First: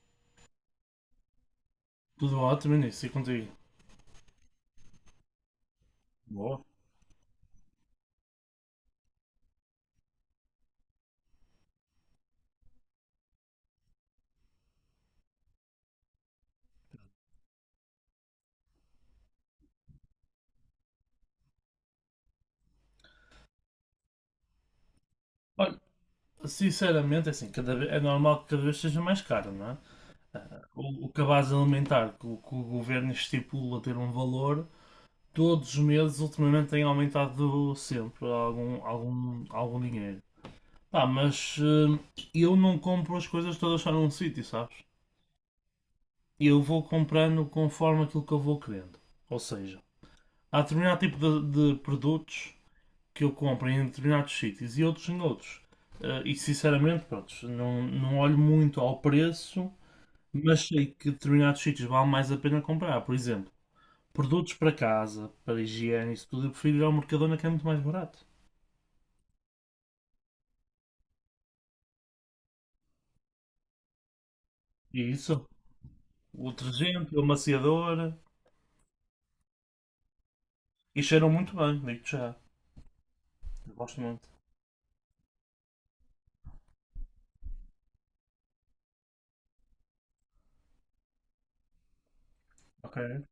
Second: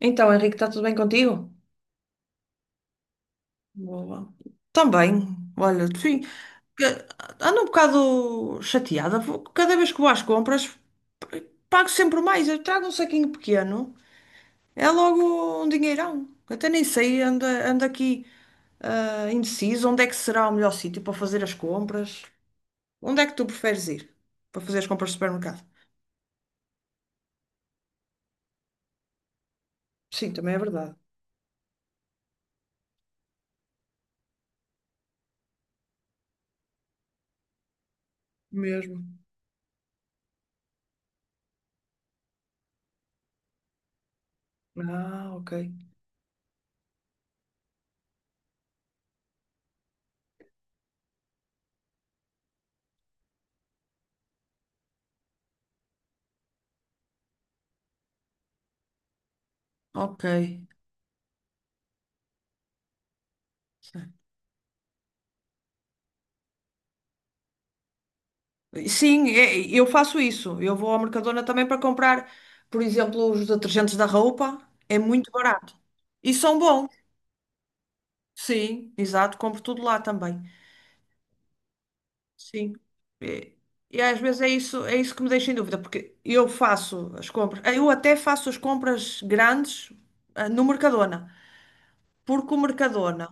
Então, Henrique, está tudo bem contigo? Tudo ótimo, nisso, e contigo? Boa. Também. Olha, sim, Boa. que- ando um bocado chateada. Cada vez que vou às compras, p- pago sempre mais. Eu trago um saquinho pequeno, é logo um dinheirão. Até nem sei, ando aqui indeciso onde é que será o melhor sítio para fazer as compras. Onde é que tu preferes ir para fazer as compras de supermercado? Olha, sinceramente, é assim, cada vez, é normal que cada vez seja mais caro, não é? Sim, também é verdade. O cabaz alimentar que o governo estipula ter um valor, todos os meses ultimamente tem aumentado sempre algum, Mesmo. algum, algum dinheiro. Pá, mas eh, eu não compro as coisas todas só num sítio, sabes? Ah, ok. Eu vou comprando conforme aquilo que eu vou querendo. Ou seja, há determinado tipo de produtos que eu compro em determinados sítios e outros em outros. Eh, e sinceramente, pronto, não olho muito ao preço, Ok. mas sei que determinados sítios vale mais a pena comprar. Por exemplo, produtos para casa, para higiene, isso tudo, eu prefiro ir ao Mercadona que é muito mais barato. Sim, eu faço isso. Eu vou ao Mercadona também para comprar, por exemplo, os detergentes da roupa. É E muito isso, barato. E o são bons. detergente, o amaciador, Sim, exato. Compro tudo lá também. e cheiram muito bem, digo-te já. Sim. E, Eu e gosto às muito. vezes é isso que me deixa em dúvida, porque eu faço as compras. Eu até faço as compras grandes no Mercadona, porque o Ok? Mercadona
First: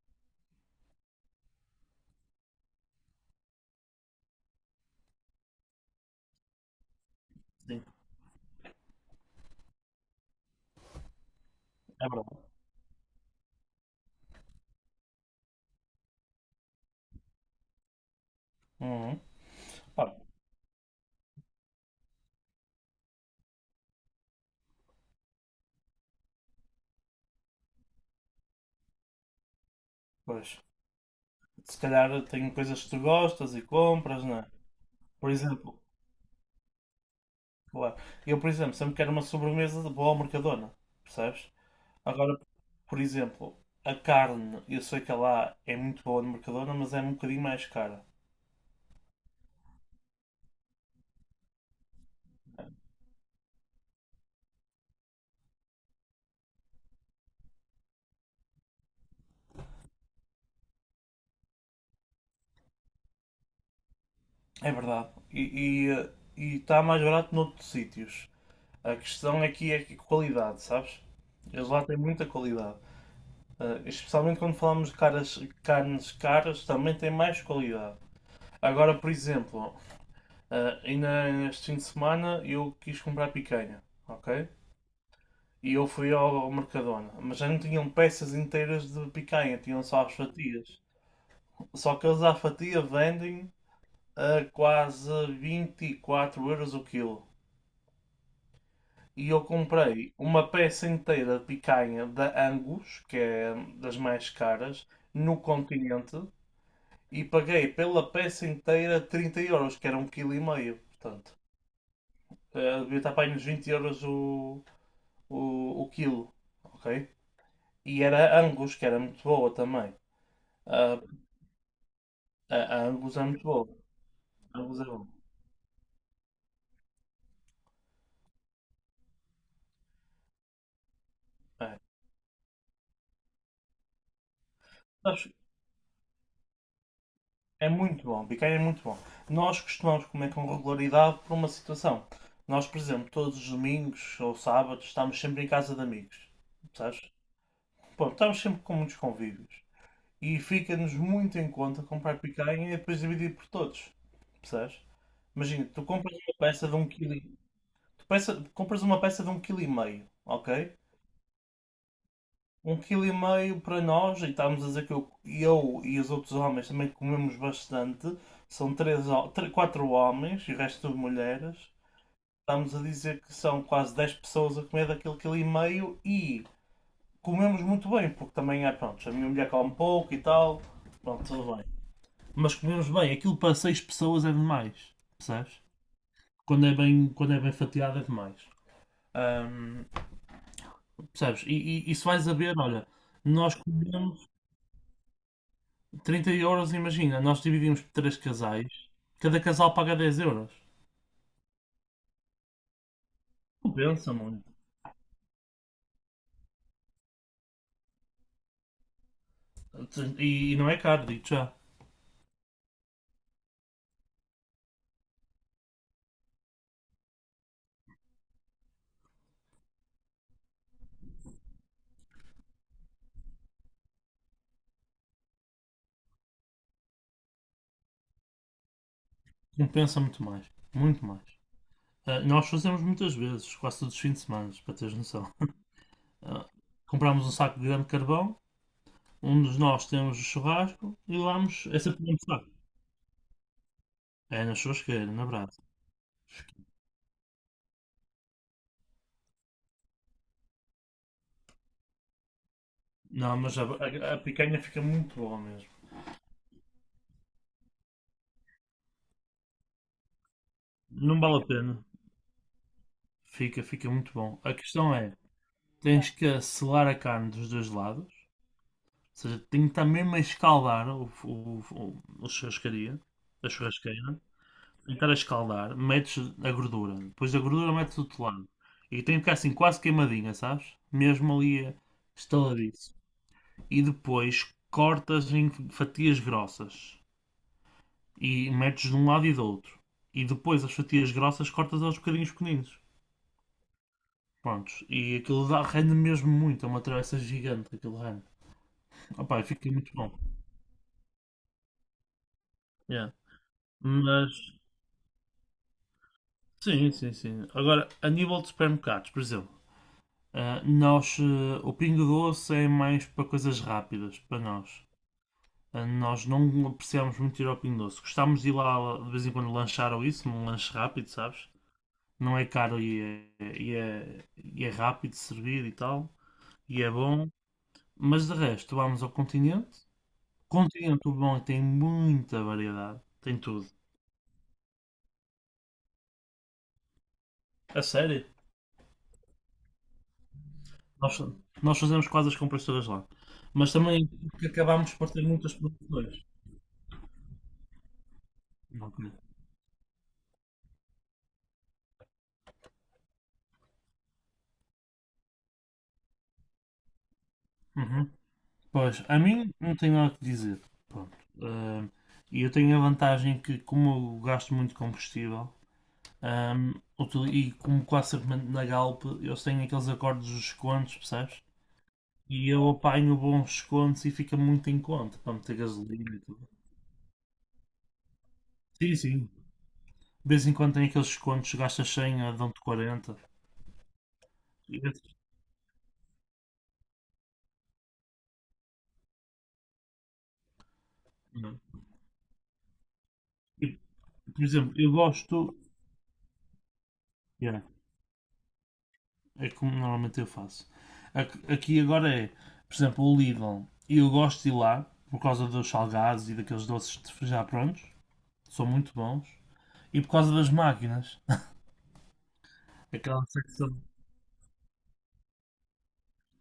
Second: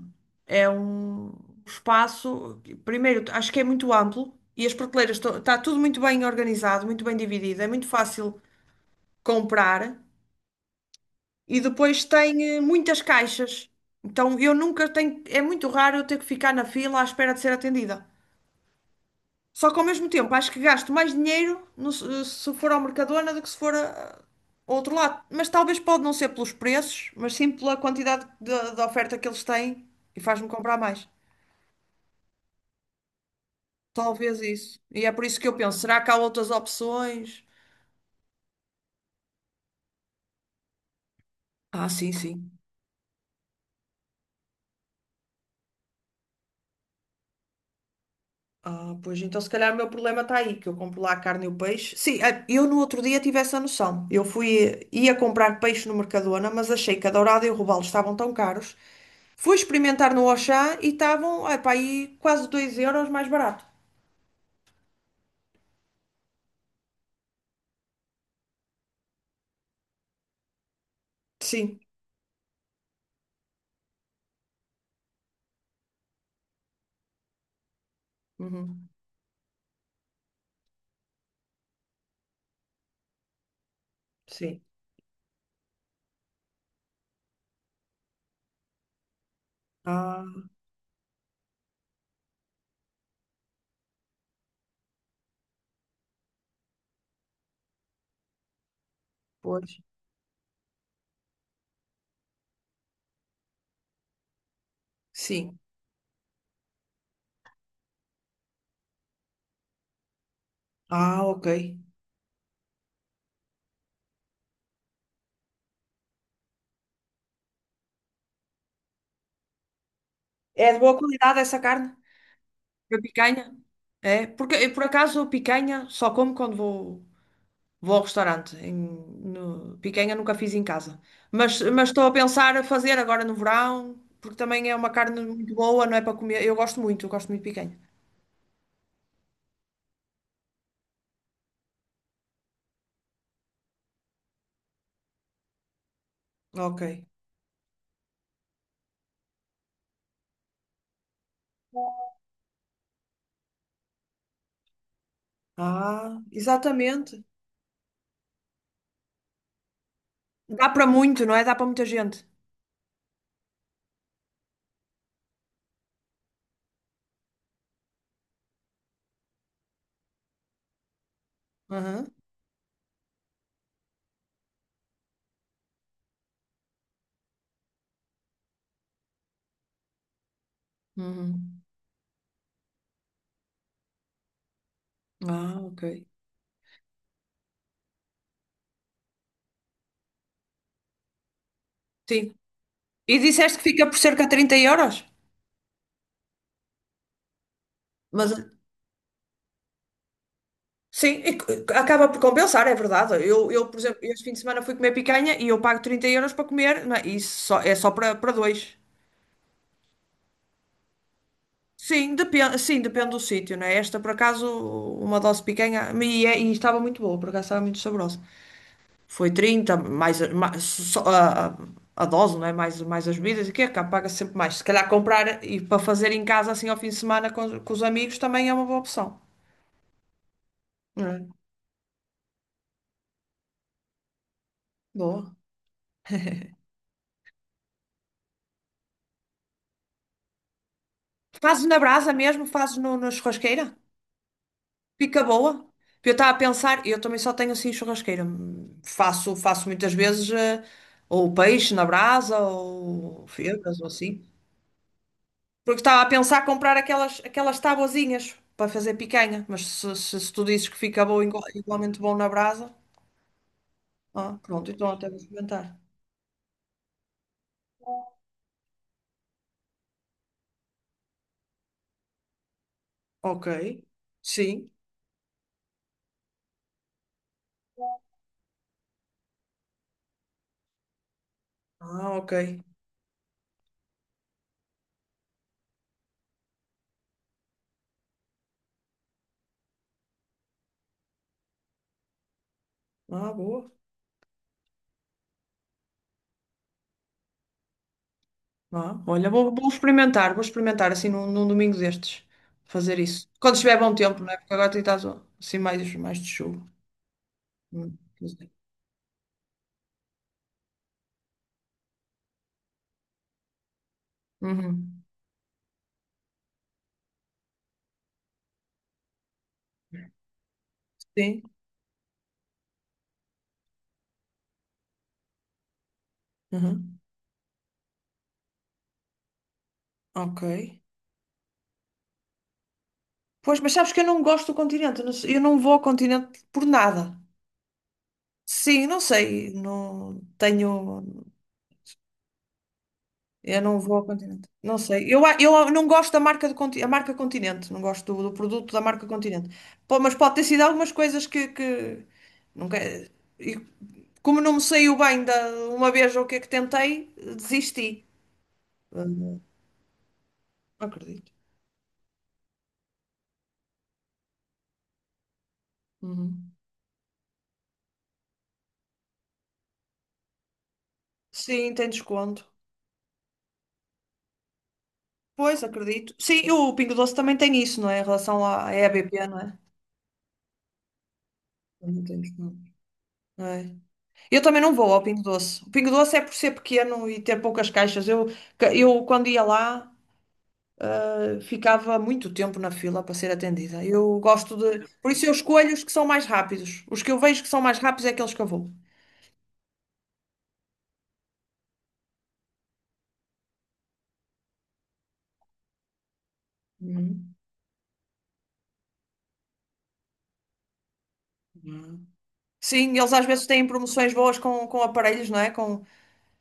é um espaço, que, primeiro, acho que é muito amplo. E as prateleiras, está tudo muito bem organizado, muito bem dividido. É Sim, muito fácil comprar e depois é tem verdade. Muitas caixas. Então eu nunca tenho, é muito raro eu ter que ficar na fila à espera de ser atendida. Uhum. Só que ao mesmo Pá, tempo acho que gasto mais dinheiro se for ao Mercadona do que se for ao outro lado. Mas talvez pode não ser pelos preços, mas sim pela quantidade de oferta que eles têm e faz-me pois, comprar mais. se calhar tem coisas que tu gostas e compras, não Talvez é? isso. E é por Por isso que eu exemplo. penso, será que há outras opções? Claro. Eu, por exemplo, sempre quero uma sobremesa de boa ao Mercadona, percebes? Ah, sim, Agora, sim. por exemplo, a carne, eu sei que ela é muito boa no Mercadona, mas é um bocadinho mais cara. Ah, pois então se calhar o meu problema está aí, que eu compro lá a carne e o peixe. Sim, eu no outro dia tive essa noção. Eu fui, ia comprar peixe no Mercadona, mas achei que a dourada e o robalo estavam tão caros. Fui experimentar no Auchan e estavam, ai pá, aí quase 2 euros mais barato. É verdade. E, eh, e está mais barato noutros sítios. A questão aqui é que qualidade, sabes? Eles Sim. lá têm muita qualidade. Ah, especialmente quando falamos de caras, carnes caras, também tem mais qualidade. Uhum. Agora, por exemplo, ah, ainda este fim de semana eu quis comprar picanha, ok? Sim. E eu fui ao Mercadona. Mas já não tinham peças inteiras de picanha, tinham só as Ah, fatias. Só que eles à fatia vendem a quase 24 euros o quilo. E eu pois. comprei uma peça inteira de picanha da Angus, que é das mais caras, no Sim. Continente. E paguei pela peça inteira 30 euros, que era um quilo e meio. Ah, Portanto, ok. eh, devia estar para aí nos 20 euros o quilo, ok? E era Angus, que era muito boa também. É de boa Ah, qualidade essa carne? A A Angus é muito picanha? bom. É, porque A eu, Angus por é bom. acaso a picanha só como quando vou ao restaurante. Picanha nunca fiz em casa. Mas, É. mas estou a pensar a fazer agora no verão, porque também é uma carne Sabes, muito boa, não é para comer. Eu gosto muito de é picanha. muito bom. Biqueira é muito bom. Nós costumamos comer com regularidade por uma situação. Nós, por exemplo, todos os domingos ou sábados estamos sempre em casa de amigos. Sabes? Ok. Bom, estamos sempre com muitos convívios. E fica-nos muito em conta comprar picanha e depois dividir por todos. Percebes? Imagina, tu compras Ah, uma peça de um quilo. exatamente. Tu compras uma peça de um quilo e meio, Dá ok? para muito, não é? Dá para muita gente. Um quilo e meio para nós, e estávamos a dizer que eu e os outros homens também comemos bastante. São três, quatro homens e o resto de mulheres. Aham. Estamos a dizer que são quase 10 pessoas a comer daquele quilo e meio e comemos muito bem, porque também é, pronto, a minha mulher come pouco e tal. Pronto, tudo Uhum. bem. Mas comemos bem, aquilo para seis pessoas é demais, Ah, percebes? ok. Quando é bem fatiado é demais. Ahm, Percebes? E se Sim. vais a ver, olha, E nós disseste que fica por cerca comemos de 30 euros? 30 euros, imagina, nós dividimos por três Mas casais, cada casal paga 10 euros. sim, e acaba por compensar, é verdade. Eu, por exemplo, Compensa este fim de muito. semana fui comer picanha e eu pago 30 euros para comer, não é? E isso só, é só para dois. E não é caro, digo já. Sim, depende do sítio, né? Esta, por acaso, uma dose de picanha, e estava muito boa, por acaso estava muito saborosa. Foi 30 mais, só a dose, não é? Mais, mais as bebidas, e que é cá, paga sempre mais. Se calhar comprar e para fazer em casa, assim, ao fim de semana com os amigos, também é uma boa opção. Compensa muito mais. Muito É, mais. Ah, nós fazemos muitas vezes, quase todos os fins de semana, para teres noção. boa. Ah, compramos um saco de grande carvão, um de nós temos o churrasco e Fazes vamos. na É brasa sempre o mesmo? saco. Fazes no, na churrasqueira? É na churrasqueira, Fica na brasa. boa. Eu estava a pensar, eu também só tenho assim churrasqueira. Faço muitas vezes ou peixe na brasa ou Não, mas a, febras ou a- a assim. picanha fica muito boa mesmo. Porque estava a pensar comprar aquelas tabuazinhas para fazer picanha. Mas se tu dizes que fica Não bom, vale a pena. igualmente bom na brasa, Fica muito bom. A pronto, então questão até vou é, experimentar. tens que selar a carne dos dois lados seja, tenho que estar mesmo a escaldar o churrascaria, Ok. a churrasqueira, tenho Sim. que estar a escaldar, metes a gordura, depois da gordura metes o telado. E tem que ficar assim quase queimadinha, sabes? Mesmo ali eh, Ah, ok. estaladiço. E depois cortas em fatias grossas e metes de um lado e do outro. E depois as fatias grossas cortas aos bocadinhos pequeninos. Ah, boa. Prontos. E aquilo dá, rende mesmo muito. É uma travessa gigante aquilo rende. Vá, olha, Opá, vou fica muito bom. experimentar, vou experimentar assim num domingo destes, fazer Yeah. isso. Quando estiver bom tempo, não Mas é? Porque agora está assim mais, mais de chuva. sim, sim, sim. Agora, a Não nível de sei. supermercados, por exemplo, ah, nós, eh, o Pingo Doce é mais para coisas rápidas, para nós. Uhum. Ah, nós não apreciamos muito ir ao Pingo Doce. Gostamos de ir lá de vez em quando lanchar ou isso, num lanche rápido, Sim. sabes? Não é caro e é rápido de servir e tal, e é Uhum. bom. Mas de resto, vamos ao Continente. Ok. Continente, o bom é que tem muita variedade, tem Pois, tudo. mas sabes que eu não gosto do continente, eu não vou ao continente por nada. A sério? Sim, não sei, não tenho. Nós, nós fazemos quase as compras todas lá. Eu Mas não vou ao também que continente. Não acabámos por sei. ter Eu, a- muitas eu não gosto da produções. marca, a marca Continente. Não gosto do produto da Ok. marca Continente. Pô, mas pode ter sido algumas coisas que... Nunca... Como não me saiu bem da uma vez o que é que tentei, desisti. Uhum. Pois, a Hum, mim não tenho nada que dizer. não Pronto. acredito. Ah, e eu tenho a vantagem que, como eu gasto muito combustível, Uhum. ah, e como quase sempre mando na Galp, eu tenho aqueles acordos dos descontos, percebes? Sim, tem desconto. E eu apanho bons descontos e fica muito em conta para meter Pois, acredito. gasolina e tudo. Sim, e o Pingo Doce também tem isso, não é? Em relação à Sim, sim. EBP, não é? De vez em quando tem aqueles descontos, gastas Eu. Não tem 100, ah, desconto. dão-te 40. É. Eu também não E, vou ao esses, Pingo Doce. O Pingo Doce é por ser pequeno e ter poucas caixas. Eu quando ia lá, não. ficava muito tempo na fila para ser atendida. Eu Por gosto exemplo, de. eu Por isso eu gosto. escolho os que são mais rápidos. Os que eu vejo que Yeah, são mais rápidos é aqueles que eu vou. é como normalmente eu faço. Aqui agora é, por exemplo, o Lidl. Eu gosto de ir lá por causa dos salgados e daqueles doces Uhum. já prontos. São muito bons. E por causa das máquinas. Sim, eles Aquela às vezes têm secção. promoções boas com aparelhos, não é? Com...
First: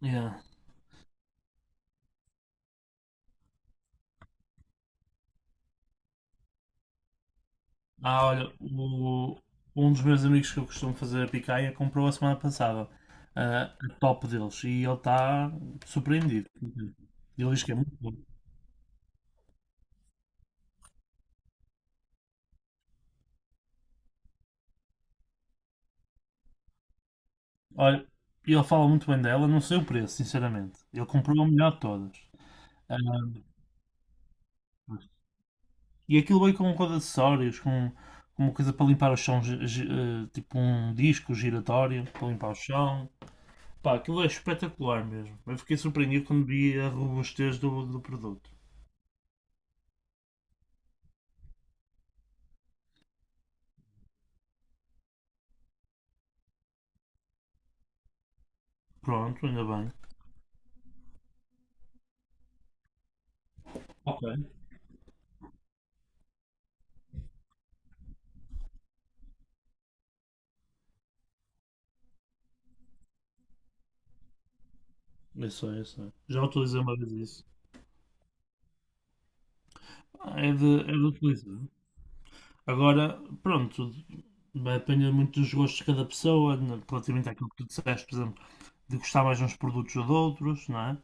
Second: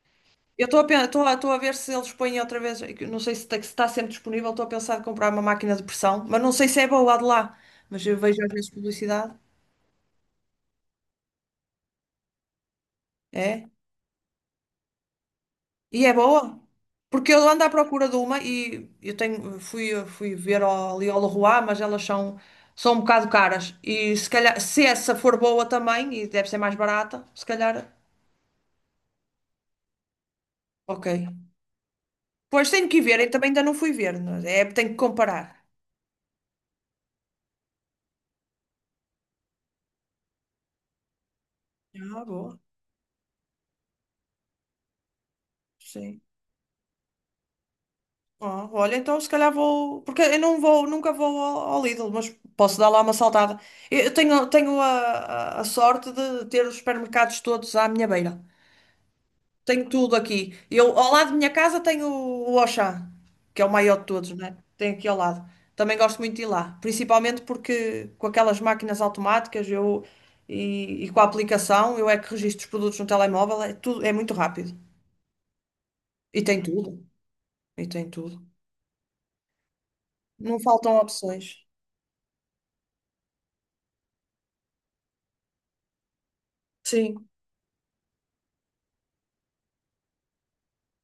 Yeah. Eu estou a, pen- estou a, estou a ver se eles põem outra vez. Eu não sei se está, sempre disponível. Estou a pensar em comprar uma máquina de pressão, mas não sei se é boa lá de lá. Mas eu Ah, vejo às olha, vezes publicidade. Um dos meus amigos que eu costumo fazer a picanha comprou a semana passada ah, É? a top deles e ele está E é surpreendido. boa? Porque eu Ele diz ando à que é muito procura bom. de uma e eu tenho, fui ver ali ao Leroy, mas elas são um bocado caras. E se calhar, se essa for boa também, e deve ser mais barata, se calhar. Olha, ele fala muito bem dela, não sei o preço, sinceramente. Ok. Ele comprou a melhor de todas. Pois tenho Ah, que ir ver, eu também ainda não fui ver. Não É, tenho que comparar. e aquilo veio com acessórios, com uma coisa para limpar o chão, tipo um disco giratório Ah, para limpar o boa. chão. Pá, aquilo é espetacular mesmo. Eu fiquei Sim. surpreendido quando vi a robustez do produto. Ah, olha, então se calhar vou. Porque eu não vou, nunca vou ao Lidl, mas posso dar lá uma saltada. Eu tenho a sorte de ter os supermercados todos à minha beira. Pronto, ainda Tenho bem. tudo aqui. Eu, ao lado da minha casa tenho o Auchan, que é o maior de Ok. todos, né? Tem aqui ao lado. Também gosto muito de ir lá, principalmente porque com aquelas máquinas automáticas eu, e com a aplicação eu é que registro os produtos no telemóvel, é tudo, é muito rápido. Isso é, isso é. E Já tem utilizei uma tudo. vez isso. E tem tudo. É Não de, é faltam de utilizar. opções. Agora, pronto, vai depender muito dos gostos de cada pessoa, né, Sim, relativamente àquilo que tu disseste, por exemplo. De gostar mais de uns produtos ou de outros, não é?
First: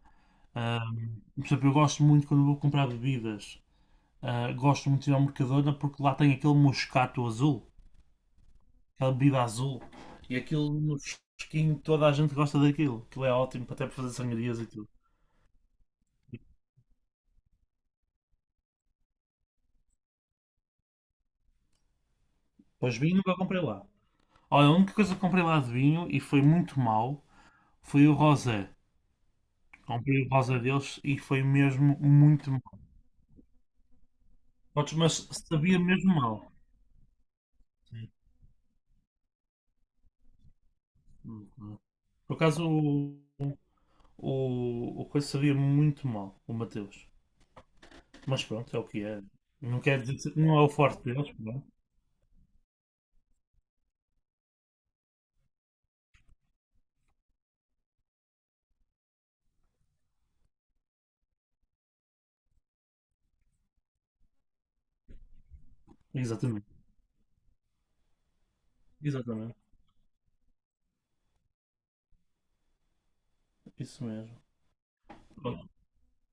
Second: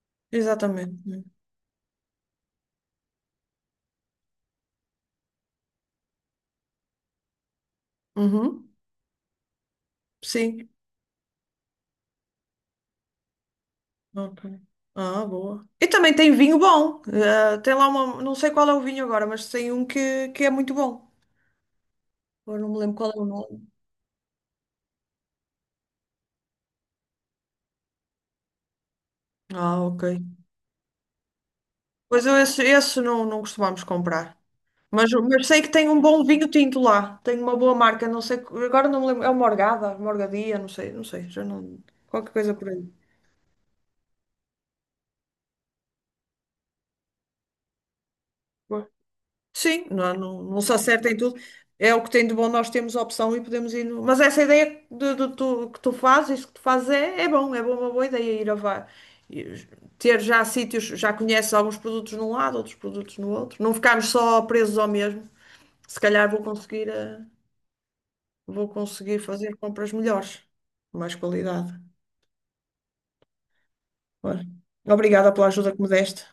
Ah, exatamente. por exemplo, eu gosto muito quando vou comprar bebidas, ah, gosto muito de ir ao Mercadona porque lá tem aquele moscato azul, Uhum. aquela bebida azul, e Sim. aquilo no fresquinho toda a gente gosta daquilo, aquilo é ótimo até para fazer Ok. sangrias e tudo. Ah, boa. E também tem vinho bom. Tem lá uma. Não sei qual é o vinho agora, mas tem um que é muito bom. Agora não me lembro Pois qual vinho é o nunca comprei nome. lá. Olha, a única coisa que comprei lá de vinho e foi muito mau foi o rosé. Ah, ok. Comprei o rosé deles e foi mesmo Pois eu, muito esse, mau. esse não, não costumamos comprar. Mas, Mas mas sei que sabia tem um mesmo bom mal. vinho tinto lá. Tem uma boa marca. Sim. Não sei. Agora não me lembro. É uma Morgada, Morgadia, não sei. Não sei. Já não. Qualquer Por coisa acaso, por aí. o coisa sabia muito mal, o Mateus. Mas pronto, é o que é. Não Sim, quer não, dizer que não, não não é o se forte acerta em deles, tudo. pronto. É o que tem de bom, nós temos opção e podemos ir. Mas essa ideia de que tu fazes, isso que tu fazes é bom, é bom, uma boa ideia ir ir- ter já sítios, já conheces alguns produtos num lado, outros produtos no outro. Não ficarmos só presos ao mesmo. Se calhar vou Exatamente, conseguir, vou conseguir fazer exatamente, compras melhores, de mais qualidade. isso mesmo. Olha, obrigada pela Pronto. ajuda que me deste.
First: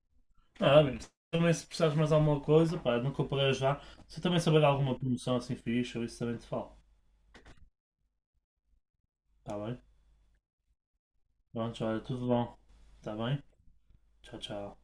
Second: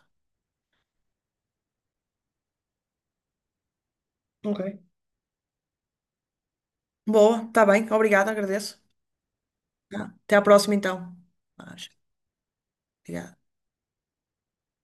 Ah, amigo, também se precisares mais alguma coisa, pá, nunca parei já. Se também saber Ok. alguma promoção assim fixe, eu isso também te falo. Boa, está bem, obrigada, agradeço. Tá bem? Tá. Até à próxima então. Pronto, Acho. olha, tudo bom. Tá Obrigada. bem? Tchau, tchau.